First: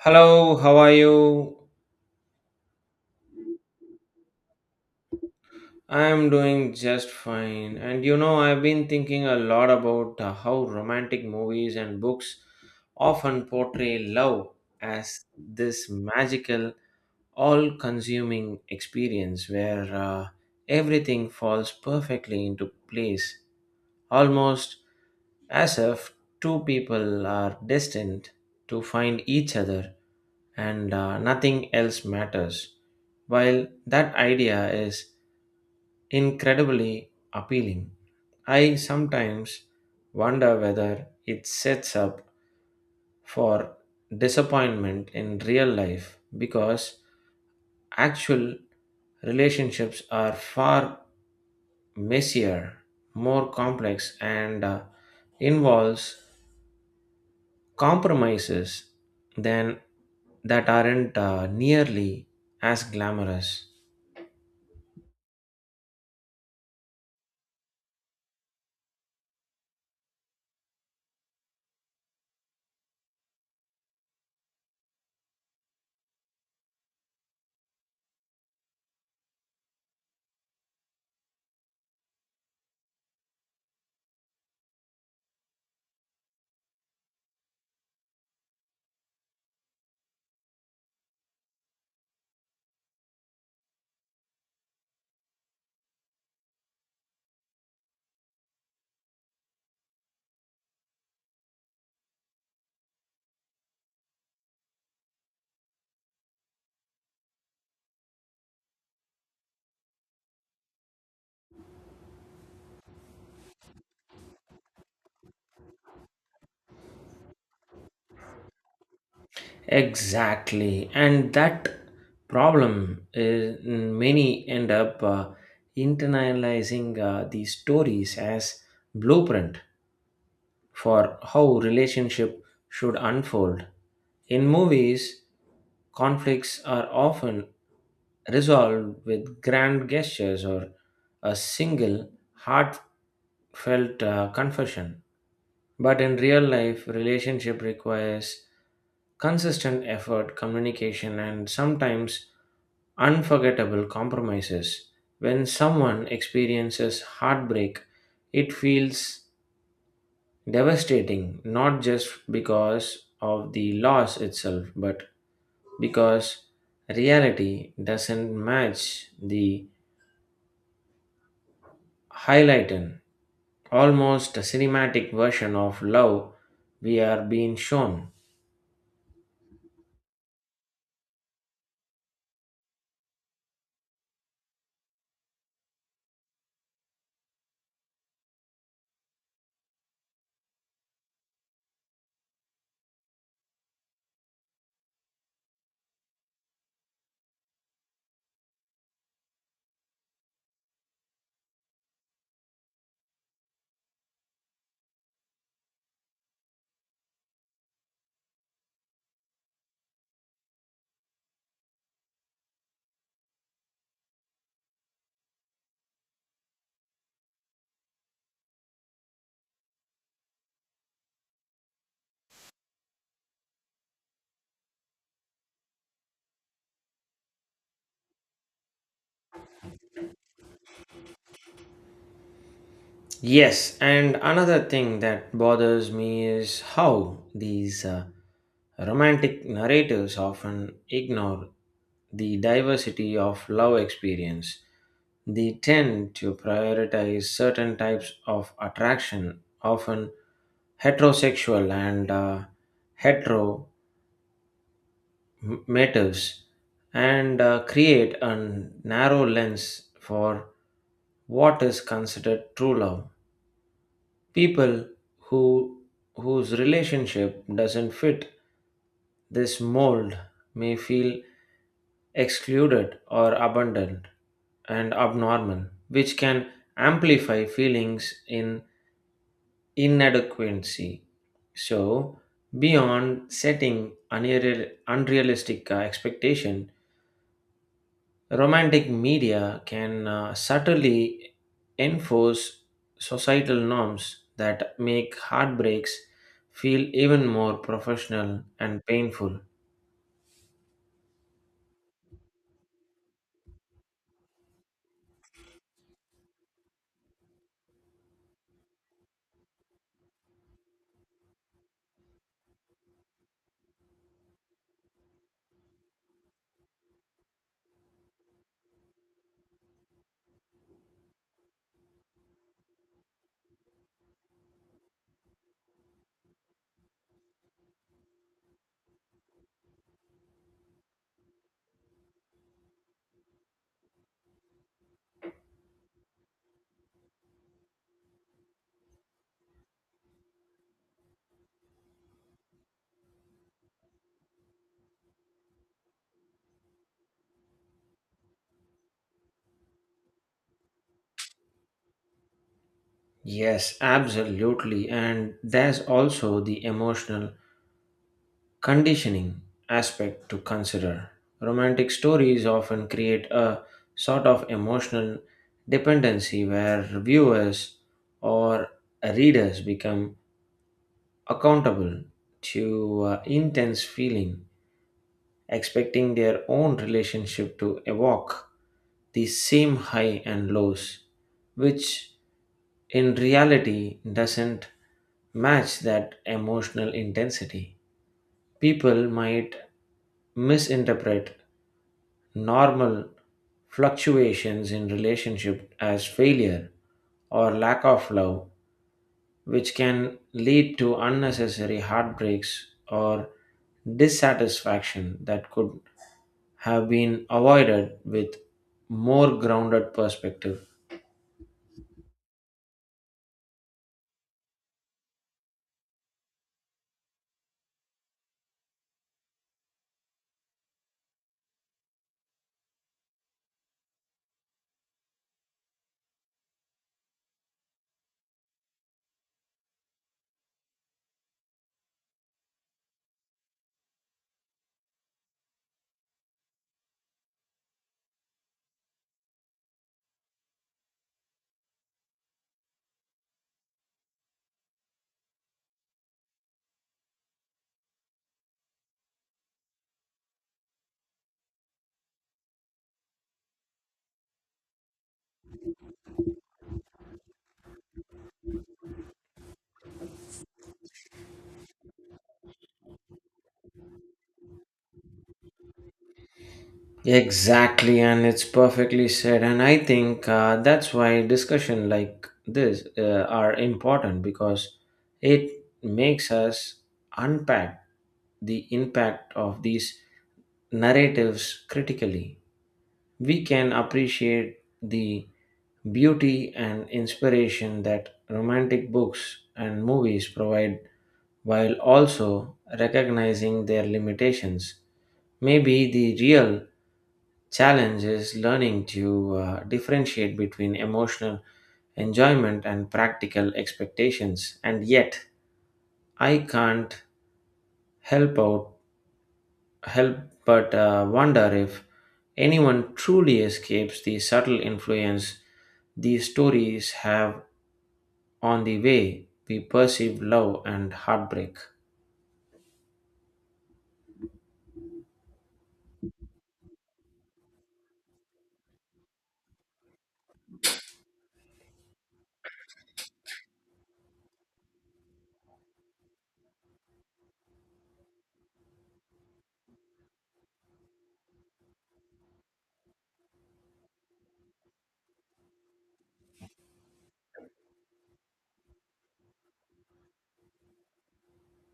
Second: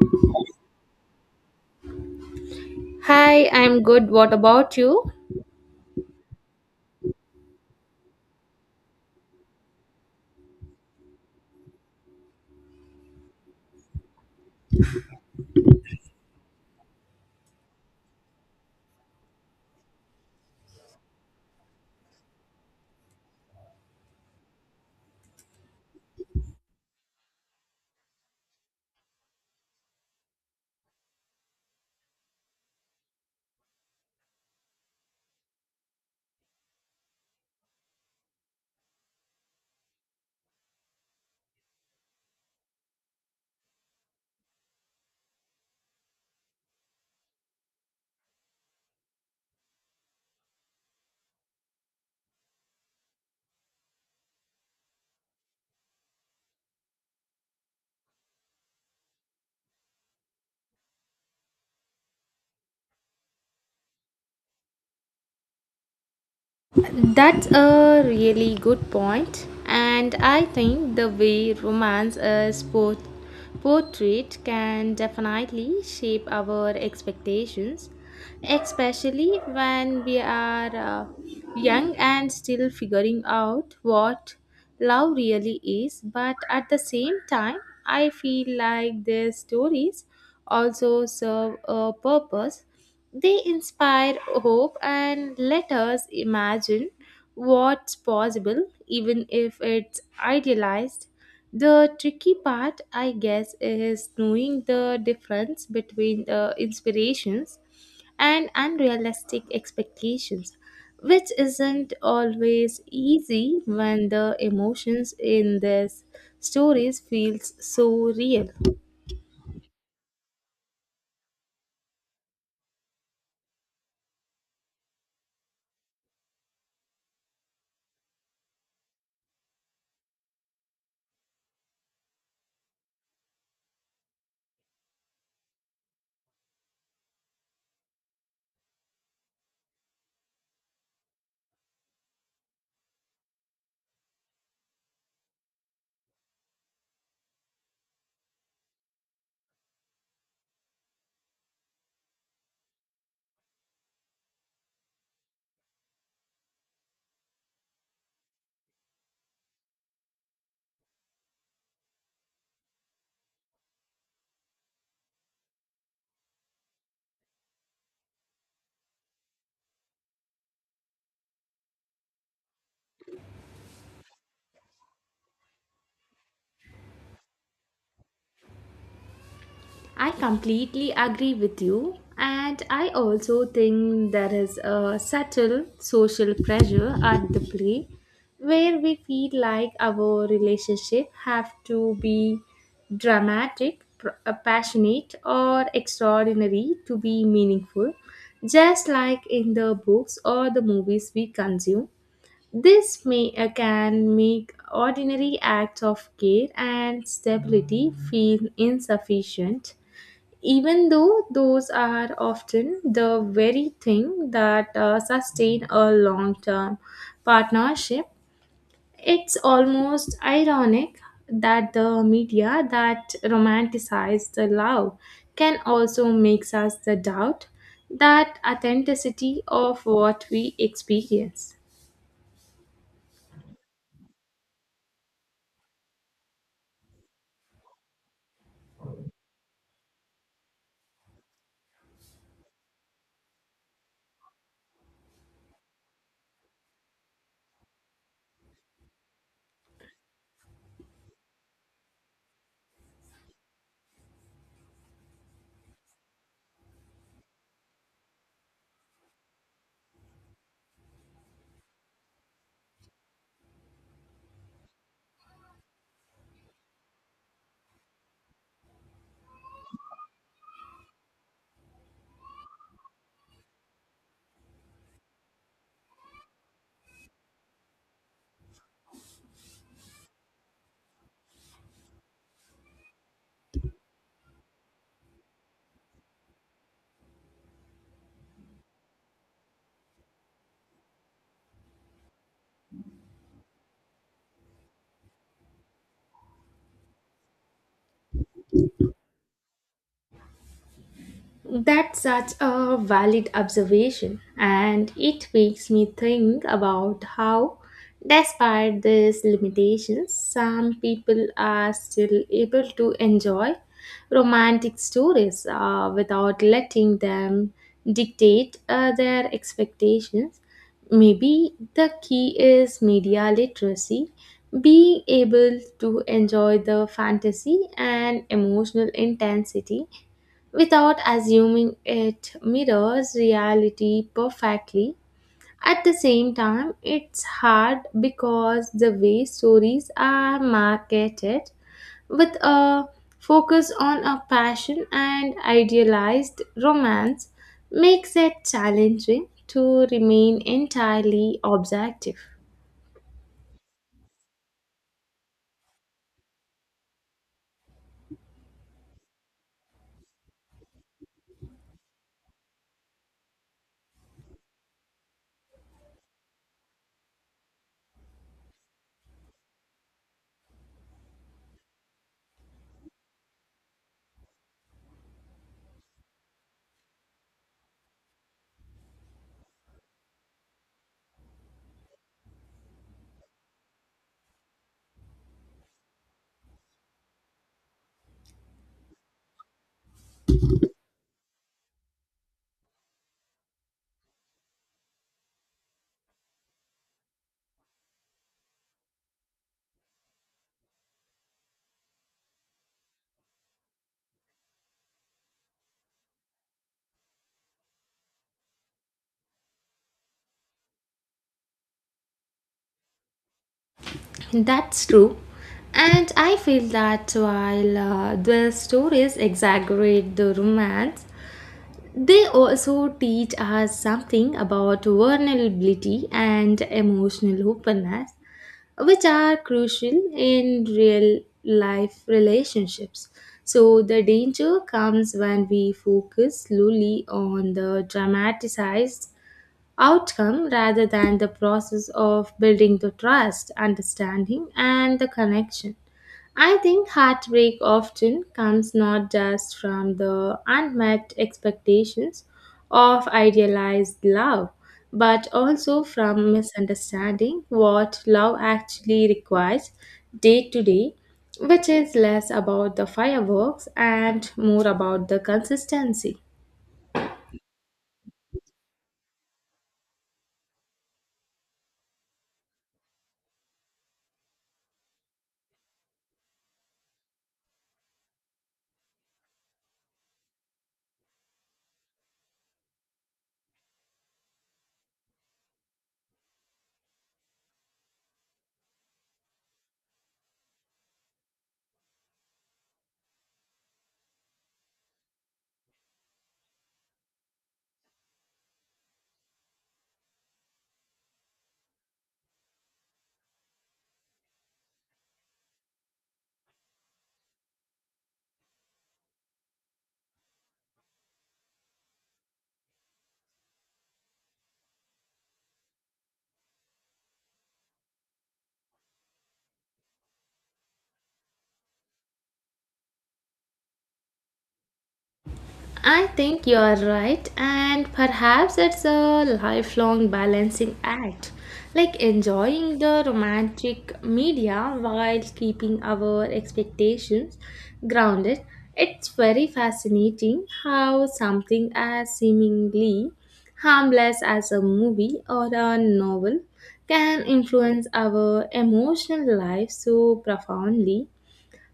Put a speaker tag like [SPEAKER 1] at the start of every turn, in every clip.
[SPEAKER 1] Hello, how are you?
[SPEAKER 2] Hi, I'm good. What about you?
[SPEAKER 1] I'm doing just fine. And you know, I've been thinking a lot about how romantic movies and books often portray love as this magical, all consuming experience where everything falls perfectly into place, almost as if two people are destined to find each other, and nothing else matters. While that idea is incredibly appealing, I sometimes wonder whether it sets up for disappointment in real life, because actual relationships are far messier, more complex, and involves compromises than that aren't nearly as glamorous.
[SPEAKER 2] That's a really good point, and I think the way romance is portrayed can definitely shape our expectations, especially when we are young and still figuring out what love really is. But at the same time, I feel like these stories also serve a purpose. They inspire hope and let us imagine what's possible, even if it's idealized. The tricky part, I guess, is knowing the difference between the inspirations and unrealistic expectations, which isn't always easy when the emotions in these stories feels so real.
[SPEAKER 1] Exactly, and that problem is many end up internalizing these stories as blueprint for how relationship should unfold. In movies, conflicts are often resolved with grand gestures or a single heartfelt confession. But in real life, relationship requires consistent effort, communication, and sometimes unforgettable compromises. When someone experiences heartbreak, it feels devastating, not just because of the loss itself, but because reality doesn't match the highlighted, almost cinematic version of love we are being shown.
[SPEAKER 2] I completely agree with you, and I also think there is a subtle social pressure at the play where we feel like our relationship have to be dramatic, passionate, or extraordinary to be meaningful, just like in the books or the movies we consume. This may, can make ordinary acts of care and stability feel insufficient, even though those are often the very thing that sustain a long term partnership. It's almost ironic that the media that romanticize the love can also makes us the doubt that authenticity of what we experience.
[SPEAKER 1] Yes, and another thing that bothers me is how these romantic narrators often ignore the diversity of love experience. They tend to prioritize certain types of attraction, often heterosexual and hetero motives, and create a narrow lens for what is considered true love. People who Whose relationship doesn't fit this mold may feel excluded or abandoned and abnormal, which can amplify feelings in inadequacy. So, beyond setting unrealistic expectation, romantic media can subtly enforce societal norms that make heartbreaks feel even more professional and painful.
[SPEAKER 2] That's such a valid observation, and it makes me think about how, despite these limitations, some people are still able to enjoy romantic stories without letting them dictate their expectations. Maybe the key is media literacy, being able to enjoy the fantasy and emotional intensity without assuming it mirrors reality perfectly. At the same time, it's hard because the way stories are marketed with a focus on a passion and idealized romance makes it challenging to remain entirely objective.
[SPEAKER 1] Yes, absolutely. And there's also the emotional conditioning aspect to consider. Romantic stories often create a sort of emotional dependency where viewers or readers become accountable to intense feeling, expecting their own relationship to evoke the same high and lows, which in reality doesn't match that emotional intensity. People might misinterpret normal fluctuations in relationship as failure or lack of love, which can lead to unnecessary heartbreaks or dissatisfaction that could have been avoided with more grounded perspective.
[SPEAKER 2] That's true. And I feel that while the stories exaggerate the romance, they also teach us something about vulnerability and emotional openness, which are crucial in real life relationships. So, the danger comes when we focus slowly on the dramatized outcome rather than the process of building the trust, understanding, and the connection. I think heartbreak often comes not just from the unmet expectations of idealized love, but also from misunderstanding what love actually requires day to day, which is less about the fireworks and more about the consistency.
[SPEAKER 1] Exactly, and it's perfectly said. And I think that's why discussion like this are important, because it makes us unpack the impact of these narratives critically. We can appreciate the beauty and inspiration that romantic books and movies provide while also recognizing their limitations. Maybe the real challenge is learning to differentiate between emotional enjoyment and practical expectations, and yet I can't help out help but wonder if anyone truly escapes the subtle influence these stories have on the way we perceive love and heartbreak.
[SPEAKER 2] I think you are right, and perhaps it's a lifelong balancing act, like enjoying the romantic media while keeping our expectations grounded. It's very fascinating how something as seemingly harmless as a movie or a novel can influence our emotional life so profoundly,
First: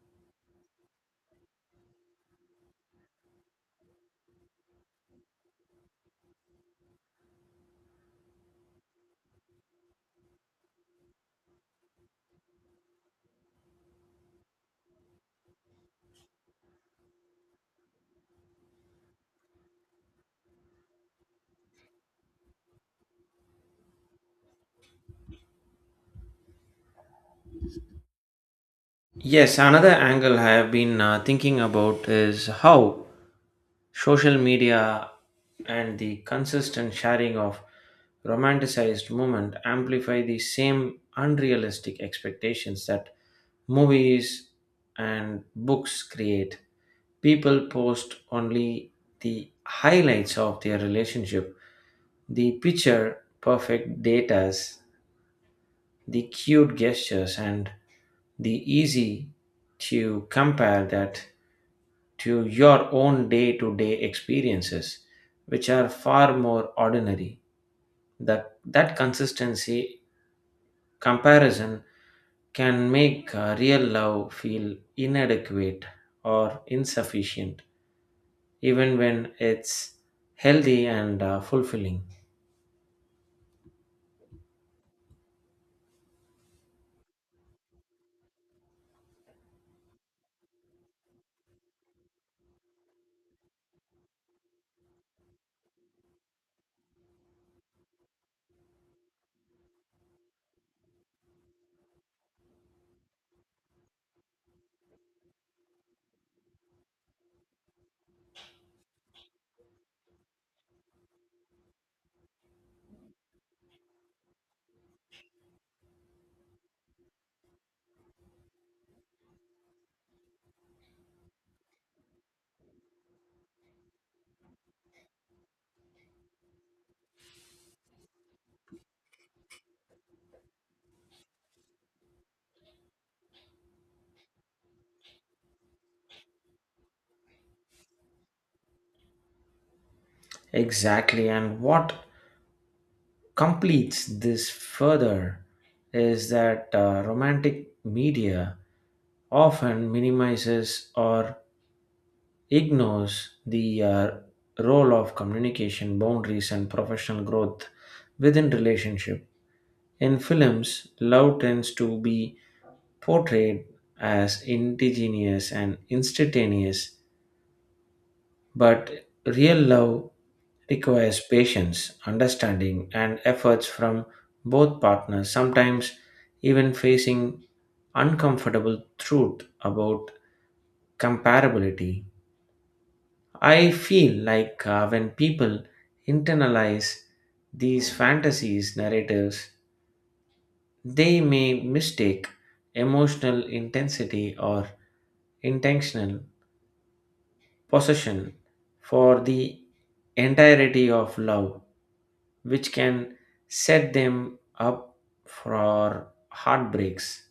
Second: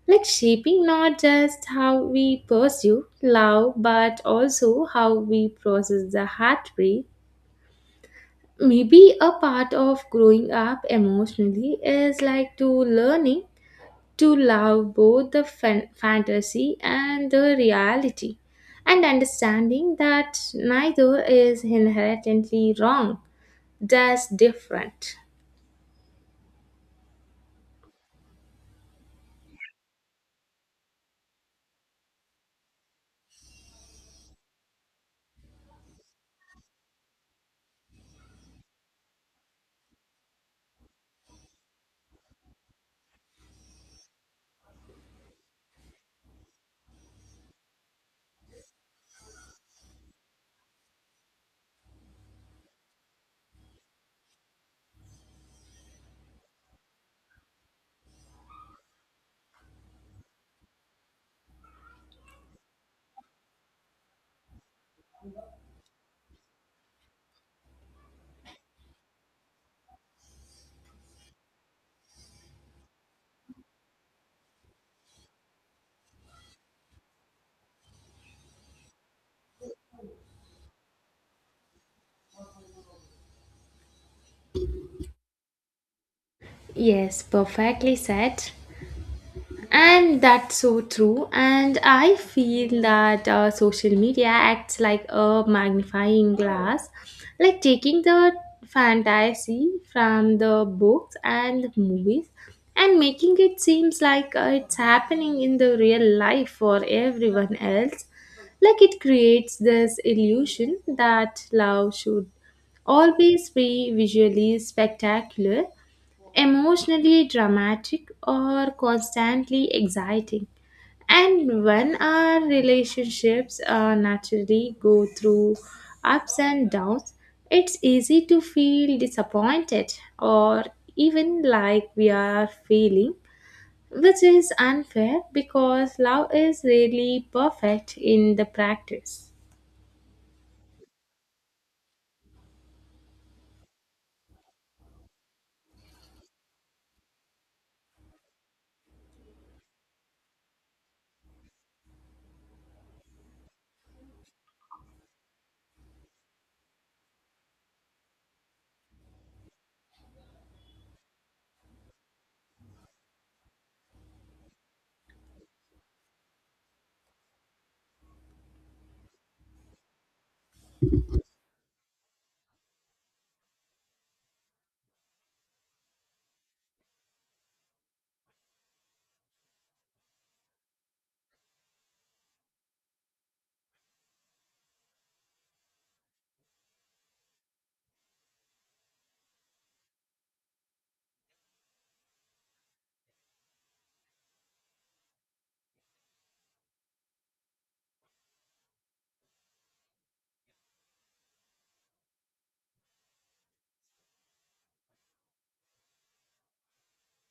[SPEAKER 2] like shaping not just how we pursue love but also how we process the heartbreak. Maybe a part of growing up emotionally is like to learning to love both the fantasy and the reality, and understanding that neither is inherently wrong, just different.
[SPEAKER 1] Yes, another angle I have been thinking about is how social media and the consistent sharing of romanticized movement amplify the same unrealistic expectations that movies and books create. People post only the highlights of their relationship, the picture perfect datas, the cute gestures, and the easy to compare that to your own day to day experiences, which are far more ordinary. That consistency comparison can make real love feel inadequate or insufficient, even when it's healthy and fulfilling.
[SPEAKER 2] Yes, perfectly said. And that's so true. And I feel that social media acts like a magnifying glass, like taking the fantasy from the books and movies and making it seems like it's happening in the real life for everyone else. Like it creates this illusion that love should always be visually spectacular, emotionally dramatic, or constantly exciting. And when our relationships naturally go through ups and downs, it's easy to feel disappointed or even like we are failing, which is unfair because love is really perfect in the practice.
[SPEAKER 1] Exactly. And what completes this further is that romantic media often minimizes or ignores the role of communication, boundaries, and professional growth within relationship. In films, love tends to be portrayed as indigenous and instantaneous. But real love requires patience, understanding, and efforts from both partners, sometimes even facing uncomfortable truth about comparability. I feel like when people internalize these fantasies narratives, they may mistake emotional intensity or intentional possession for the entirety of love, which can set them up for heartbreaks.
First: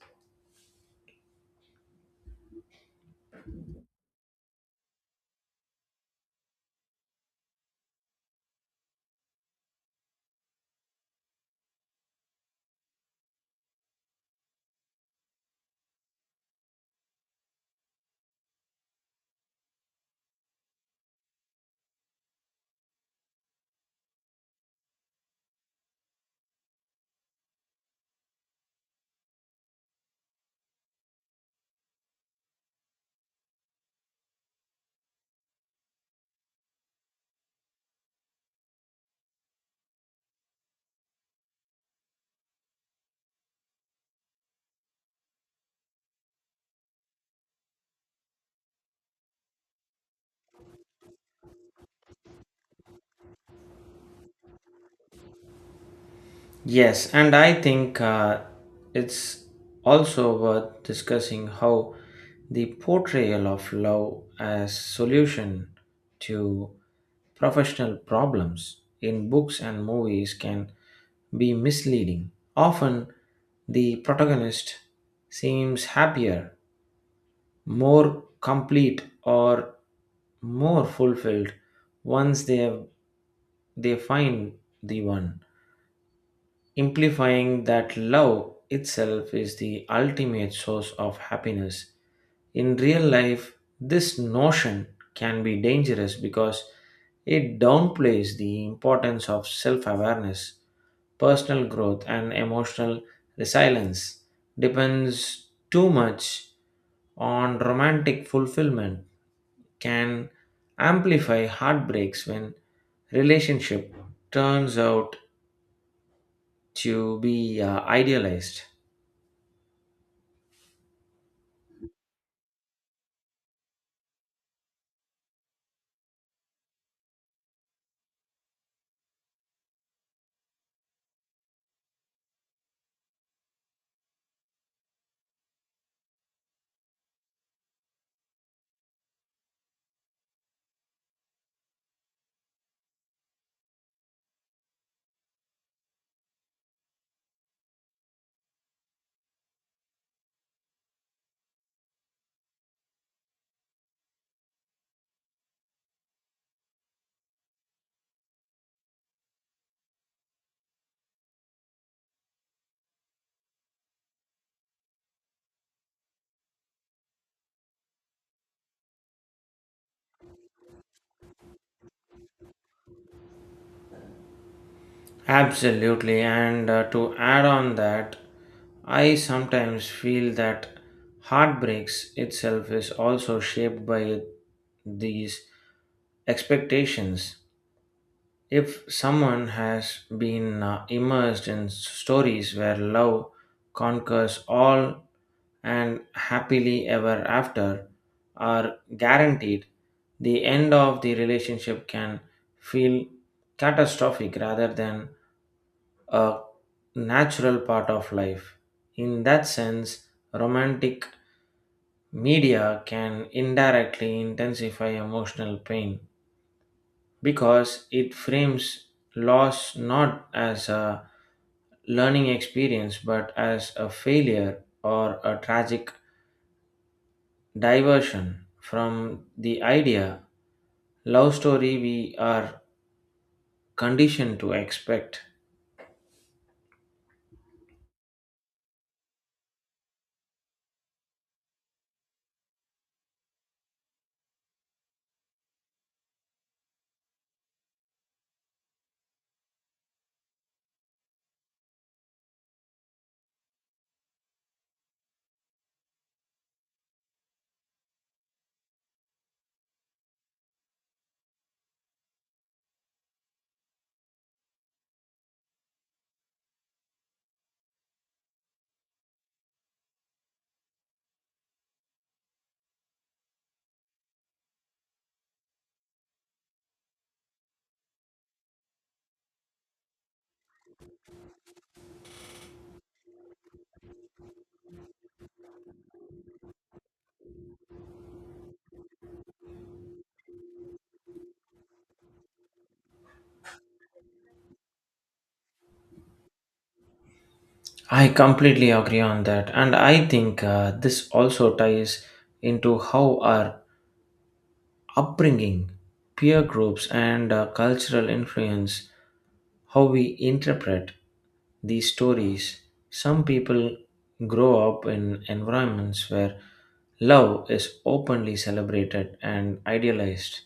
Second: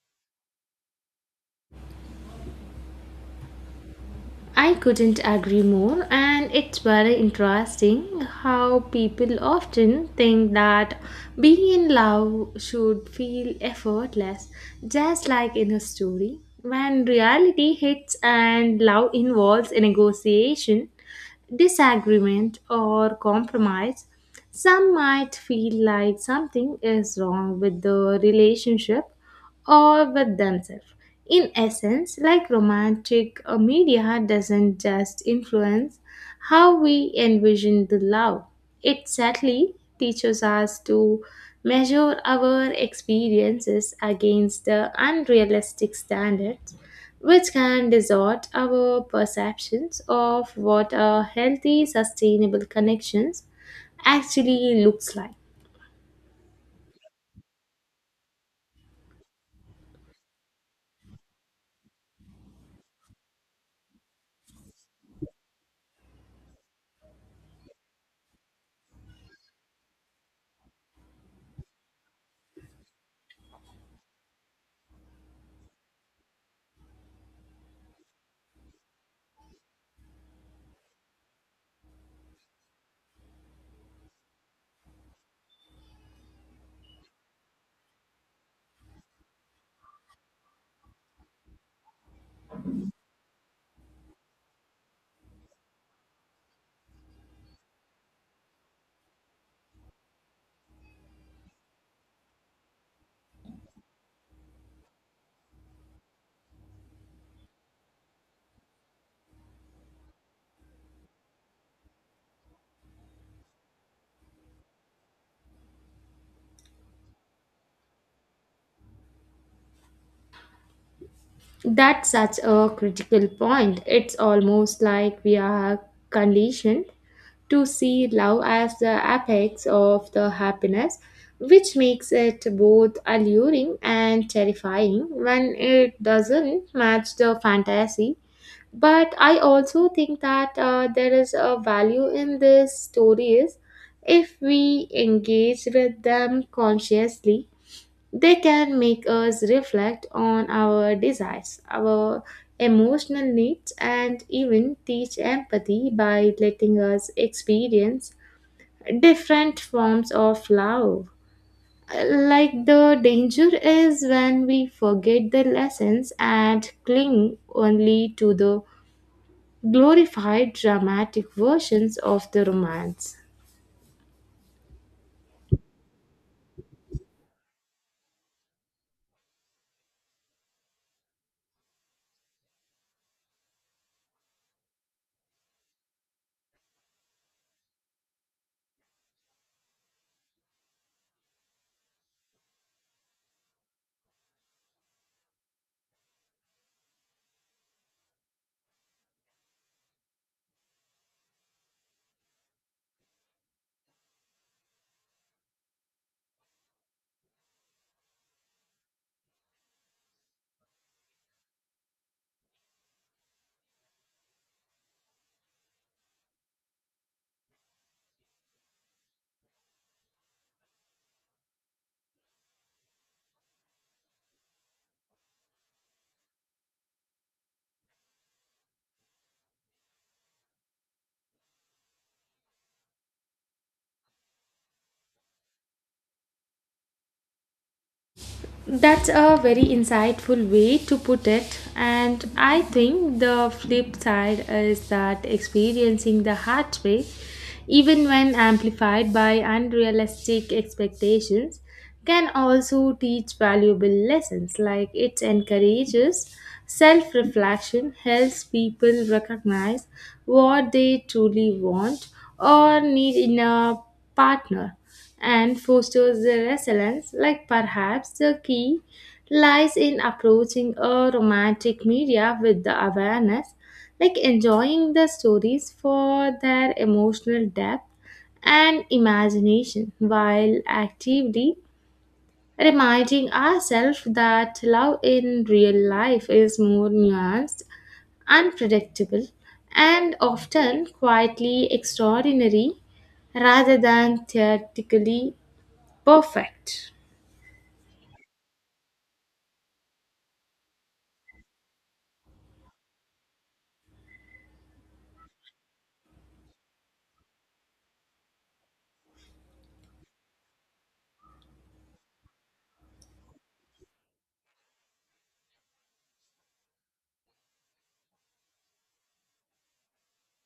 [SPEAKER 2] I couldn't agree more, and it's very interesting how people often think that being in love should feel effortless, just like in a story. When reality hits and love involves a negotiation, disagreement, or compromise, some might feel like something is wrong with the relationship or with themselves. In essence, like romantic media doesn't just influence how we envision the love, it sadly teaches us to measure our experiences against the unrealistic standards, which can distort our perceptions of what a healthy, sustainable connections actually looks like.
[SPEAKER 1] Yes, and I think it's also worth discussing how the portrayal of love as solution to professional problems in books and movies can be misleading. Often, the protagonist seems happier, more complete, or more fulfilled once they find the one, amplifying that love itself is the ultimate source of happiness. In real life, this notion can be dangerous because it downplays the importance of self awareness, personal growth, and emotional resilience. Depends too much on romantic fulfillment can amplify heartbreaks when relationship turns out to be idealized.
[SPEAKER 2] That's such a critical point. It's almost like we are conditioned to see love as the apex of the happiness, which makes it both alluring and terrifying when it doesn't match the fantasy. But I also think that there is a value in these stories if we engage with them consciously. They can make us reflect on our desires, our emotional needs, and even teach empathy by letting us experience different forms of love. Like the danger is when we forget the lessons and cling only to the glorified dramatic versions of the romance.
[SPEAKER 1] Absolutely, and to add on that, I sometimes feel that heartbreaks itself is also shaped by these expectations. If someone has been immersed in stories where love conquers all and happily ever after are guaranteed, the end of the relationship can feel catastrophic rather than a natural part of life. In that sense, romantic media can indirectly intensify emotional pain because it frames loss not as a learning experience but as a failure or a tragic diversion from the idea love story we are conditioned to expect.
[SPEAKER 2] That's a very insightful way to put it, and I think the flip side is that experiencing the hard heartbreak, even when amplified by unrealistic expectations, can also teach valuable lessons. Like it encourages self reflection, helps people recognize what they truly want or need in a partner and fosters the resilience, like perhaps the key lies in approaching a romantic media with the awareness, like enjoying the stories for their emotional depth and imagination, while actively reminding ourselves that love in real life is more nuanced, unpredictable, and often quietly extraordinary rather than theoretically perfect.
[SPEAKER 1] I completely agree on that, and I think this also ties into how our upbringing, peer groups, and cultural influence how we interpret these stories. Some people grow up in environments where love is openly celebrated and idealized,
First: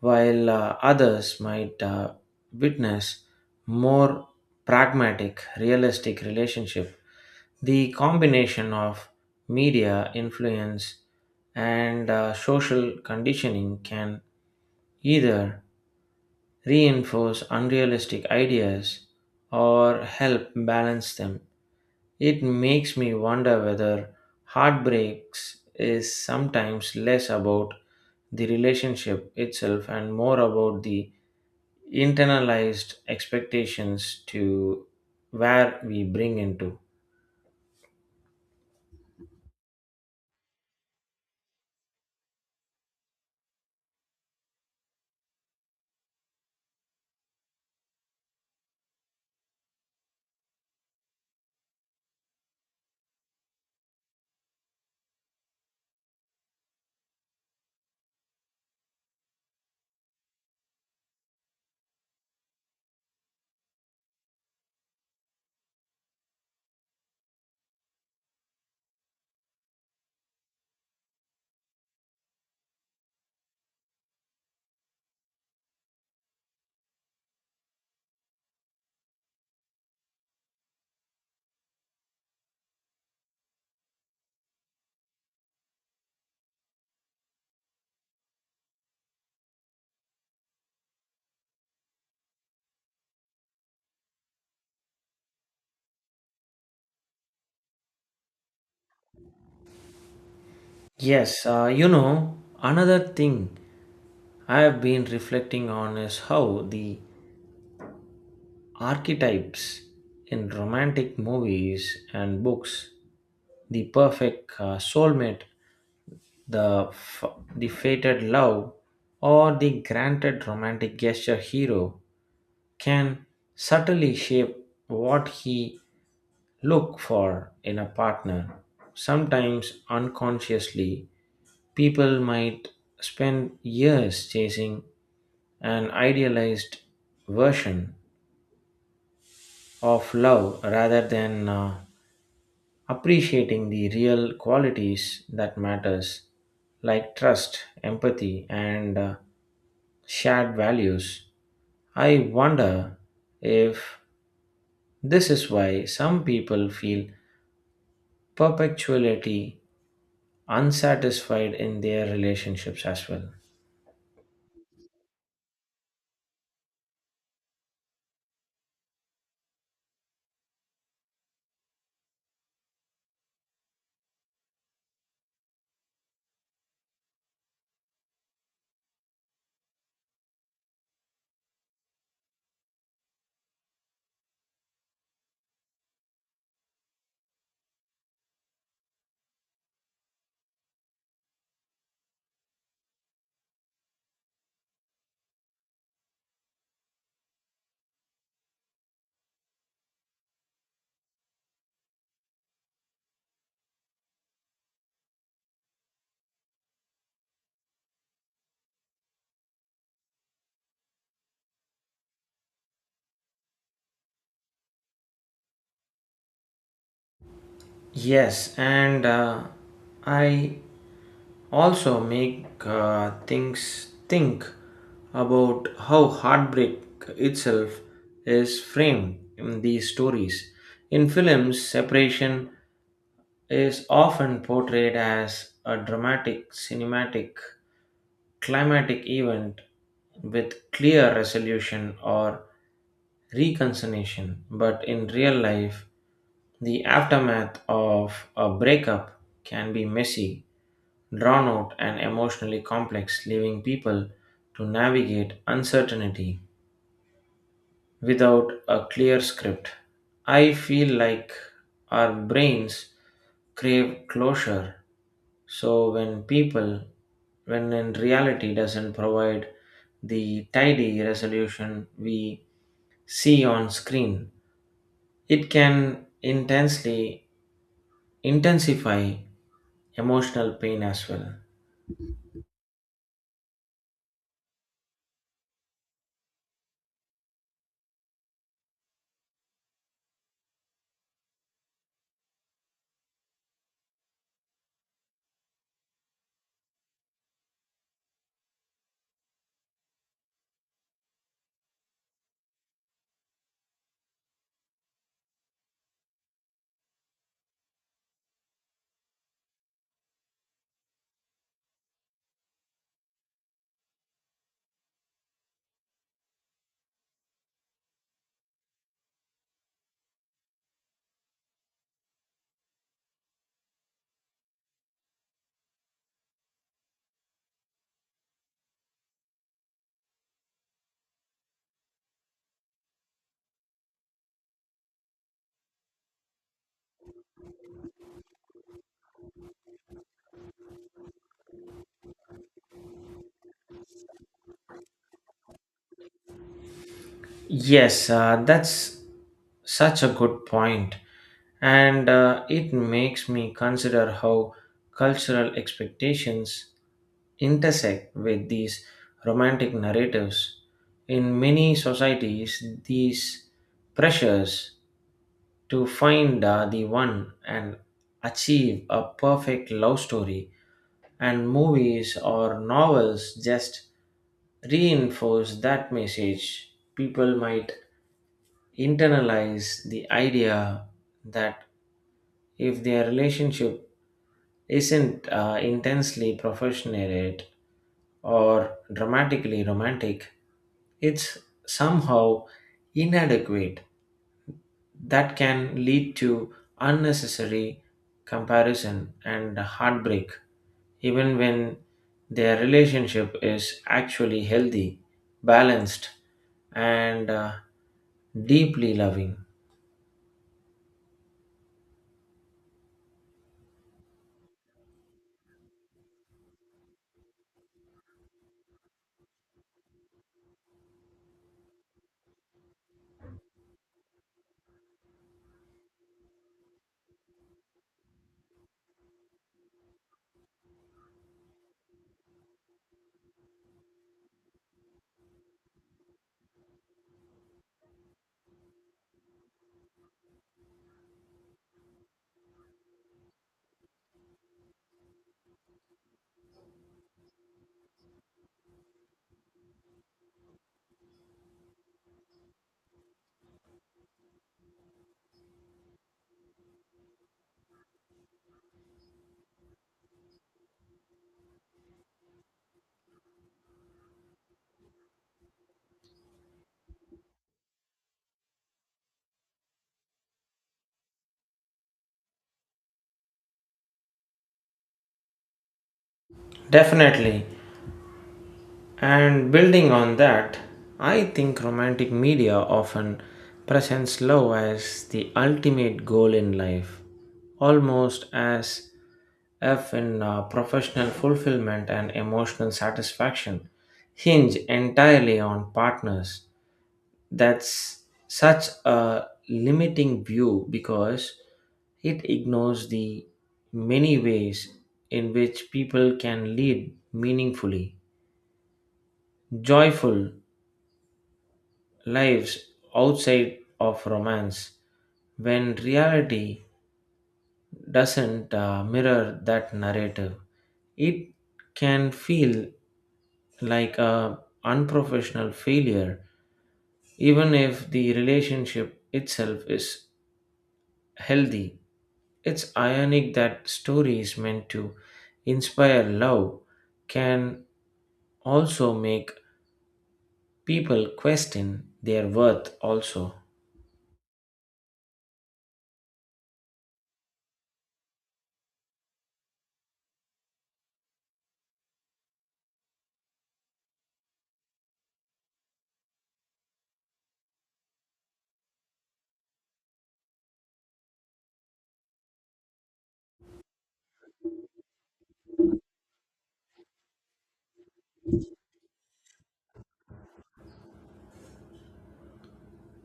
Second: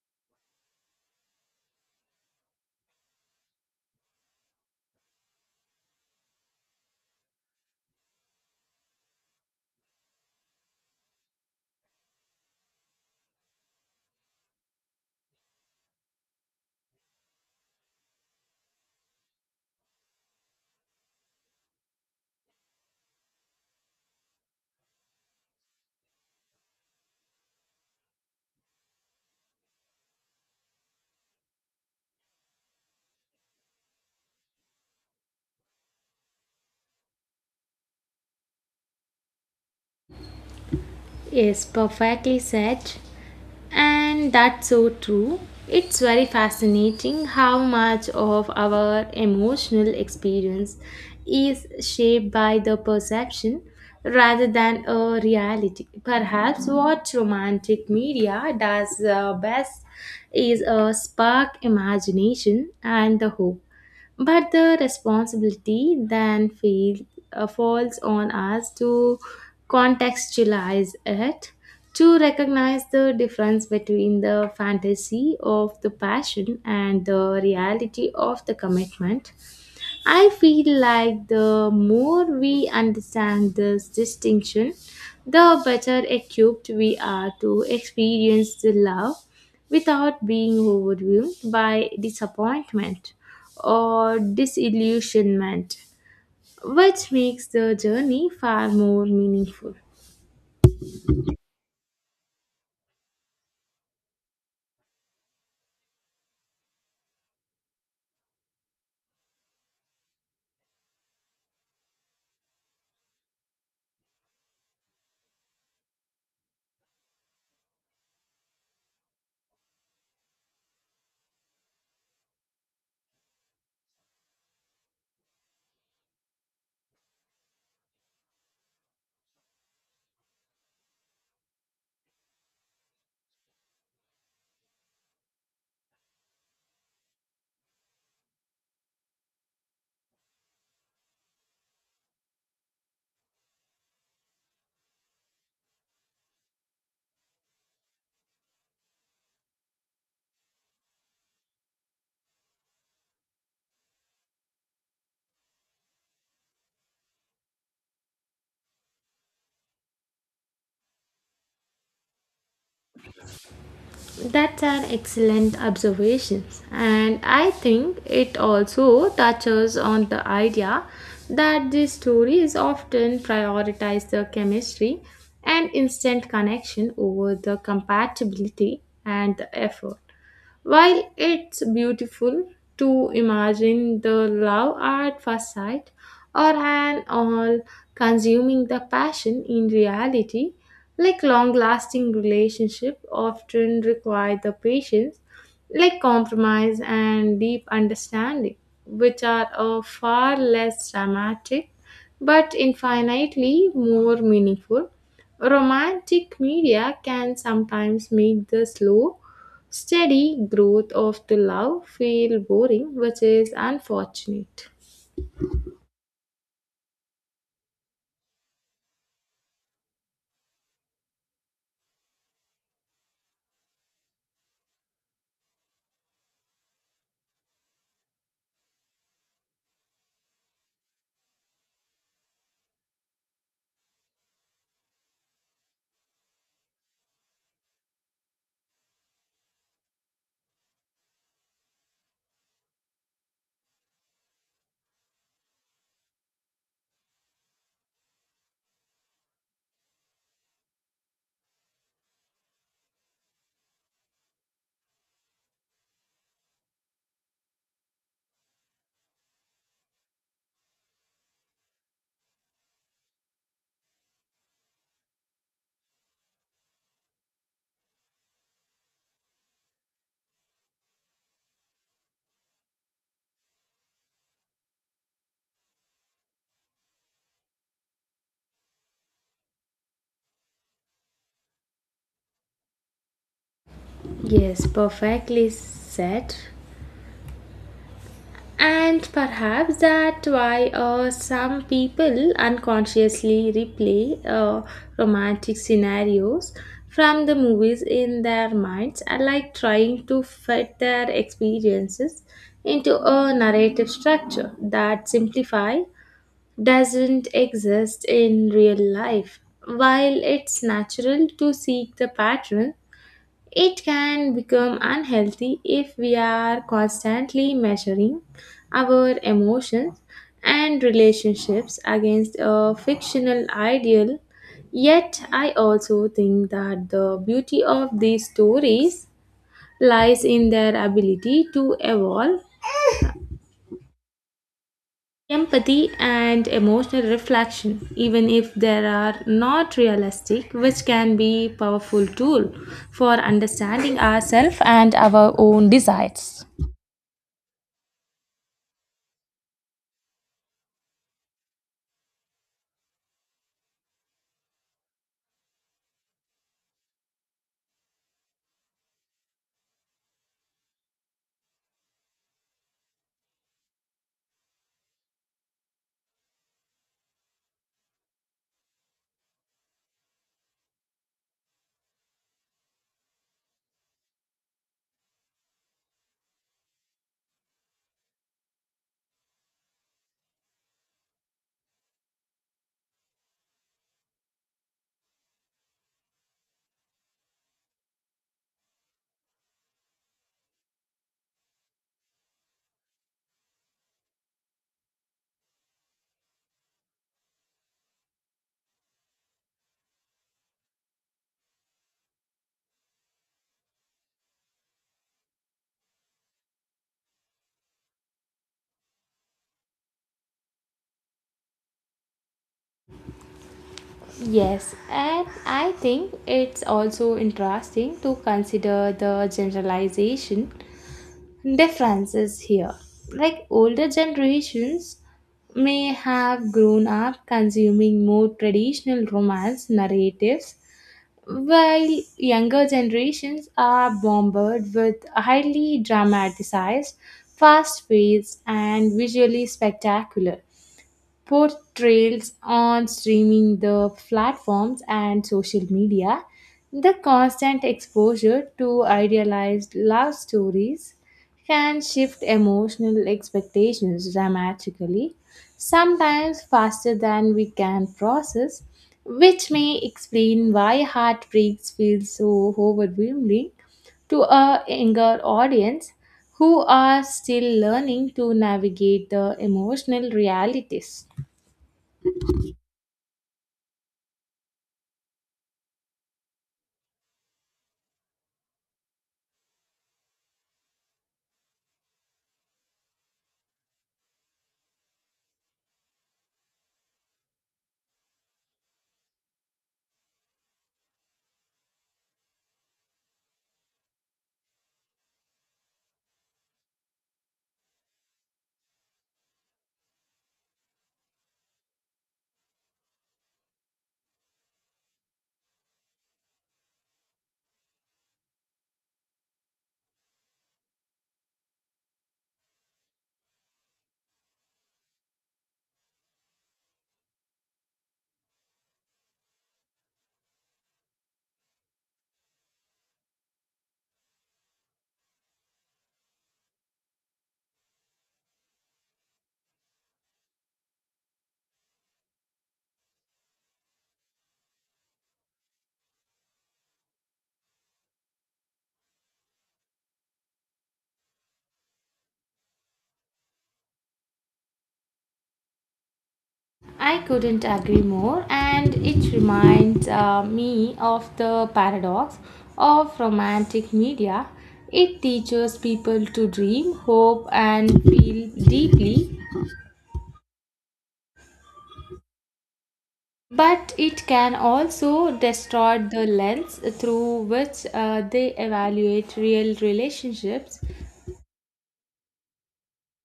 [SPEAKER 1] while others might witness more pragmatic, realistic relationship. The combination of media influence and social conditioning can either reinforce unrealistic ideas or help balance them. It makes me wonder whether heartbreaks is sometimes less about the relationship itself and more about the internalized expectations to where we bring into.
[SPEAKER 2] Yes, perfectly said. And that's so true. It's very fascinating how much of our emotional experience is shaped by the perception rather than a reality. Perhaps what romantic media does best is spark imagination and the hope, but the responsibility then feel, falls on us to contextualize it, to recognize the difference between the fantasy of the passion and the reality of the commitment. I feel like the more we understand this distinction, the better equipped we are to experience the love without being overwhelmed by disappointment or disillusionment, which makes the journey far more meaningful.
[SPEAKER 1] Yes, you know, another thing I have been reflecting on is how the archetypes in romantic movies and books, the perfect soulmate, the f- the fated love, or the granted romantic gesture hero, can subtly shape what he look for in a partner. Sometimes unconsciously, people might spend years chasing an idealized version of love rather than appreciating the real qualities that matters, like trust, empathy, and shared values. I wonder if this is why some people feel perpetually unsatisfied in their relationships as well.
[SPEAKER 2] That's an excellent observation, and I think it also touches on the idea that these stories often prioritize the chemistry and instant connection over the compatibility and the effort. While it's beautiful to imagine the love at first sight or an all consuming the passion in reality, like long lasting relationship often require the patience, like compromise and deep understanding, which are a far less dramatic but infinitely more meaningful. Romantic media can sometimes make the slow steady growth of the love feel boring, which is unfortunate.
[SPEAKER 1] Yes, and I also make things think about how heartbreak itself is framed in these stories. In films, separation is often portrayed as a dramatic, cinematic, climatic event with clear resolution or reconciliation, but in real life, the aftermath of a breakup can be messy, drawn out, and emotionally complex, leaving people to navigate uncertainty without a clear script. I feel like our brains crave closure. So when in reality doesn't provide the tidy resolution we see on screen, it can intensely intensify emotional pain as well.
[SPEAKER 2] Yes, perfectly said. And perhaps that why some people unconsciously replay romantic scenarios from the movies in their minds, are like trying to fit their experiences into a narrative structure that simplify doesn't exist in real life. While it's natural to seek the pattern, it can become unhealthy if we are constantly measuring our emotions and relationships against a fictional ideal. Yet, I also think that the beauty of these stories lies in their ability to evolve empathy and emotional reflection, even if they are not realistic, which can be powerful tool for understanding ourselves and our own desires.
[SPEAKER 1] Yes, that's such a good point, and it makes me consider how cultural expectations intersect with these romantic narratives. In many societies, these pressures to find the one and achieve a perfect love story, and movies or novels just reinforce that message. People might internalize the idea that if their relationship isn't intensely professional or dramatically romantic, it's somehow inadequate. That can lead to unnecessary comparison and heartbreak, even when their relationship is actually healthy, balanced, and deeply loving.
[SPEAKER 2] Yes, and I think it's also interesting to consider the generalization differences here. Like older generations may have grown up consuming more traditional romance narratives, while younger generations are bombarded with highly dramatized, fast paced, and visually spectacular portrayals on streaming the platforms and social media. The constant exposure to idealized love stories can shift emotional expectations dramatically, sometimes faster than we can process, which may explain why heartbreaks feel so overwhelming to a younger audience who are still learning to navigate the emotional realities.
[SPEAKER 1] Definitely. And building on that, I think romantic media often presents love as the ultimate goal in life, almost as if in professional fulfillment and emotional satisfaction hinge entirely on partners. That's such a limiting view because it ignores the many ways in which people can lead meaningfully, joyful, lives outside of romance. When reality doesn't mirror that narrative, it can feel like a unprofessional failure, even if the relationship itself is healthy. It's ironic that stories meant to inspire love can also make people question their worth also.
[SPEAKER 2] I couldn't agree more, and it reminds me of the paradox of romantic media. It teaches people to dream, hope, and feel deeply, but it can also distort the lens through which they evaluate real relationships.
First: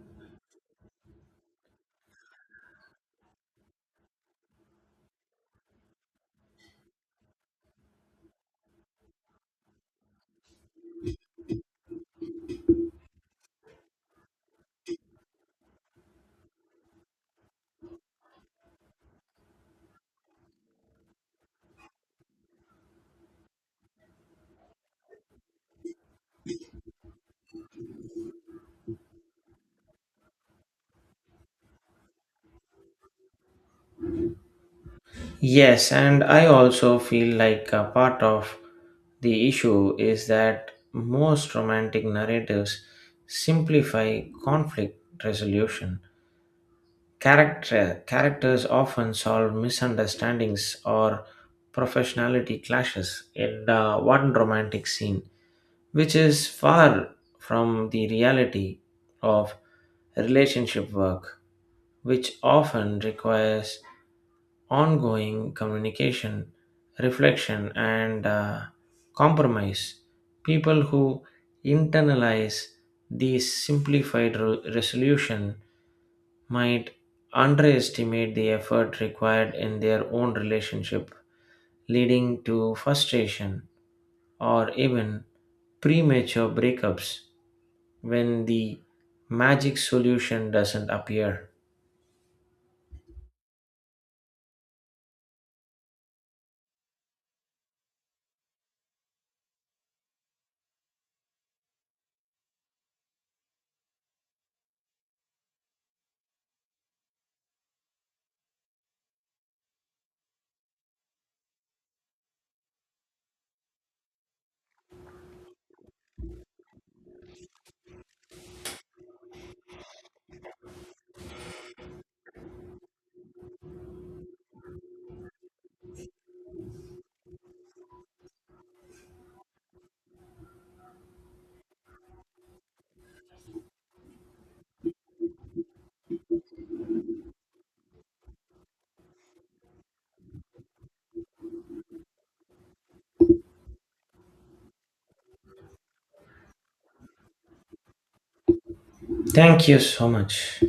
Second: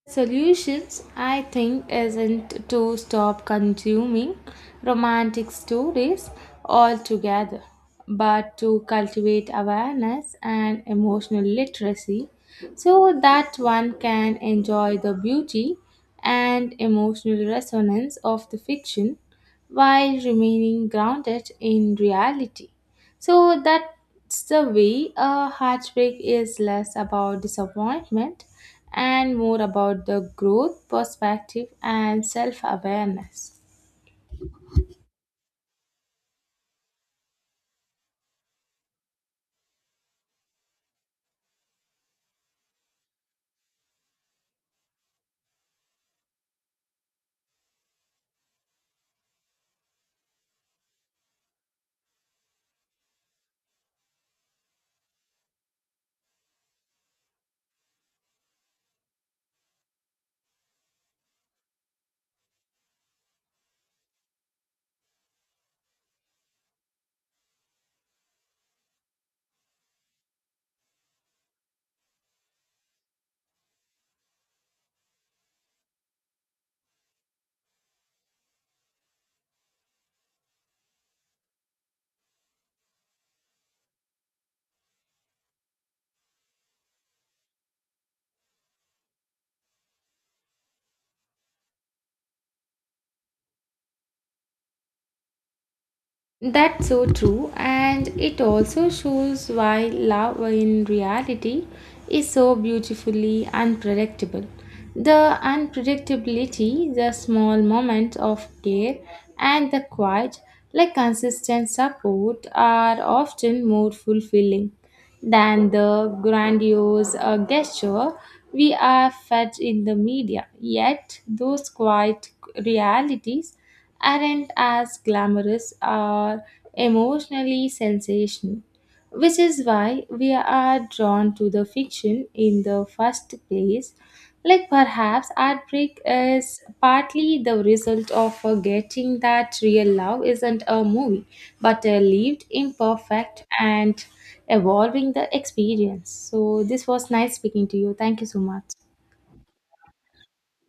[SPEAKER 2] Solutions, I think, isn't to stop consuming romantic stories altogether, but to cultivate awareness and emotional literacy so that one can enjoy the beauty and emotional resonance of the fiction while remaining grounded in reality. So that's the way a heartbreak is less about disappointment and more about the growth perspective and self awareness.
[SPEAKER 1] Yes, and I also feel like a part of the issue is that most romantic narratives simplify conflict resolution. Characters often solve misunderstandings or professionality clashes in one romantic scene, which is far from the reality of relationship work, which often requires ongoing communication, reflection, and compromise. People who internalize these simplified resolution might underestimate the effort required in their own relationship, leading to frustration or even premature breakups when the magic solution doesn't appear.
[SPEAKER 2] That's so true, and it also shows why love in reality is so beautifully unpredictable. The unpredictability, the small moments of care, and the quiet, like consistent support, are often more fulfilling than the grandiose gesture we are fed in the media. Yet, those quiet realities aren't as glamorous or emotionally sensational, which is why we are drawn to the fiction in the first place. Like perhaps art break is partly the result of forgetting that real love isn't a movie, but a lived, imperfect, and evolving the experience. So this was nice speaking to you. Thank you so much.
[SPEAKER 1] Thank you so much.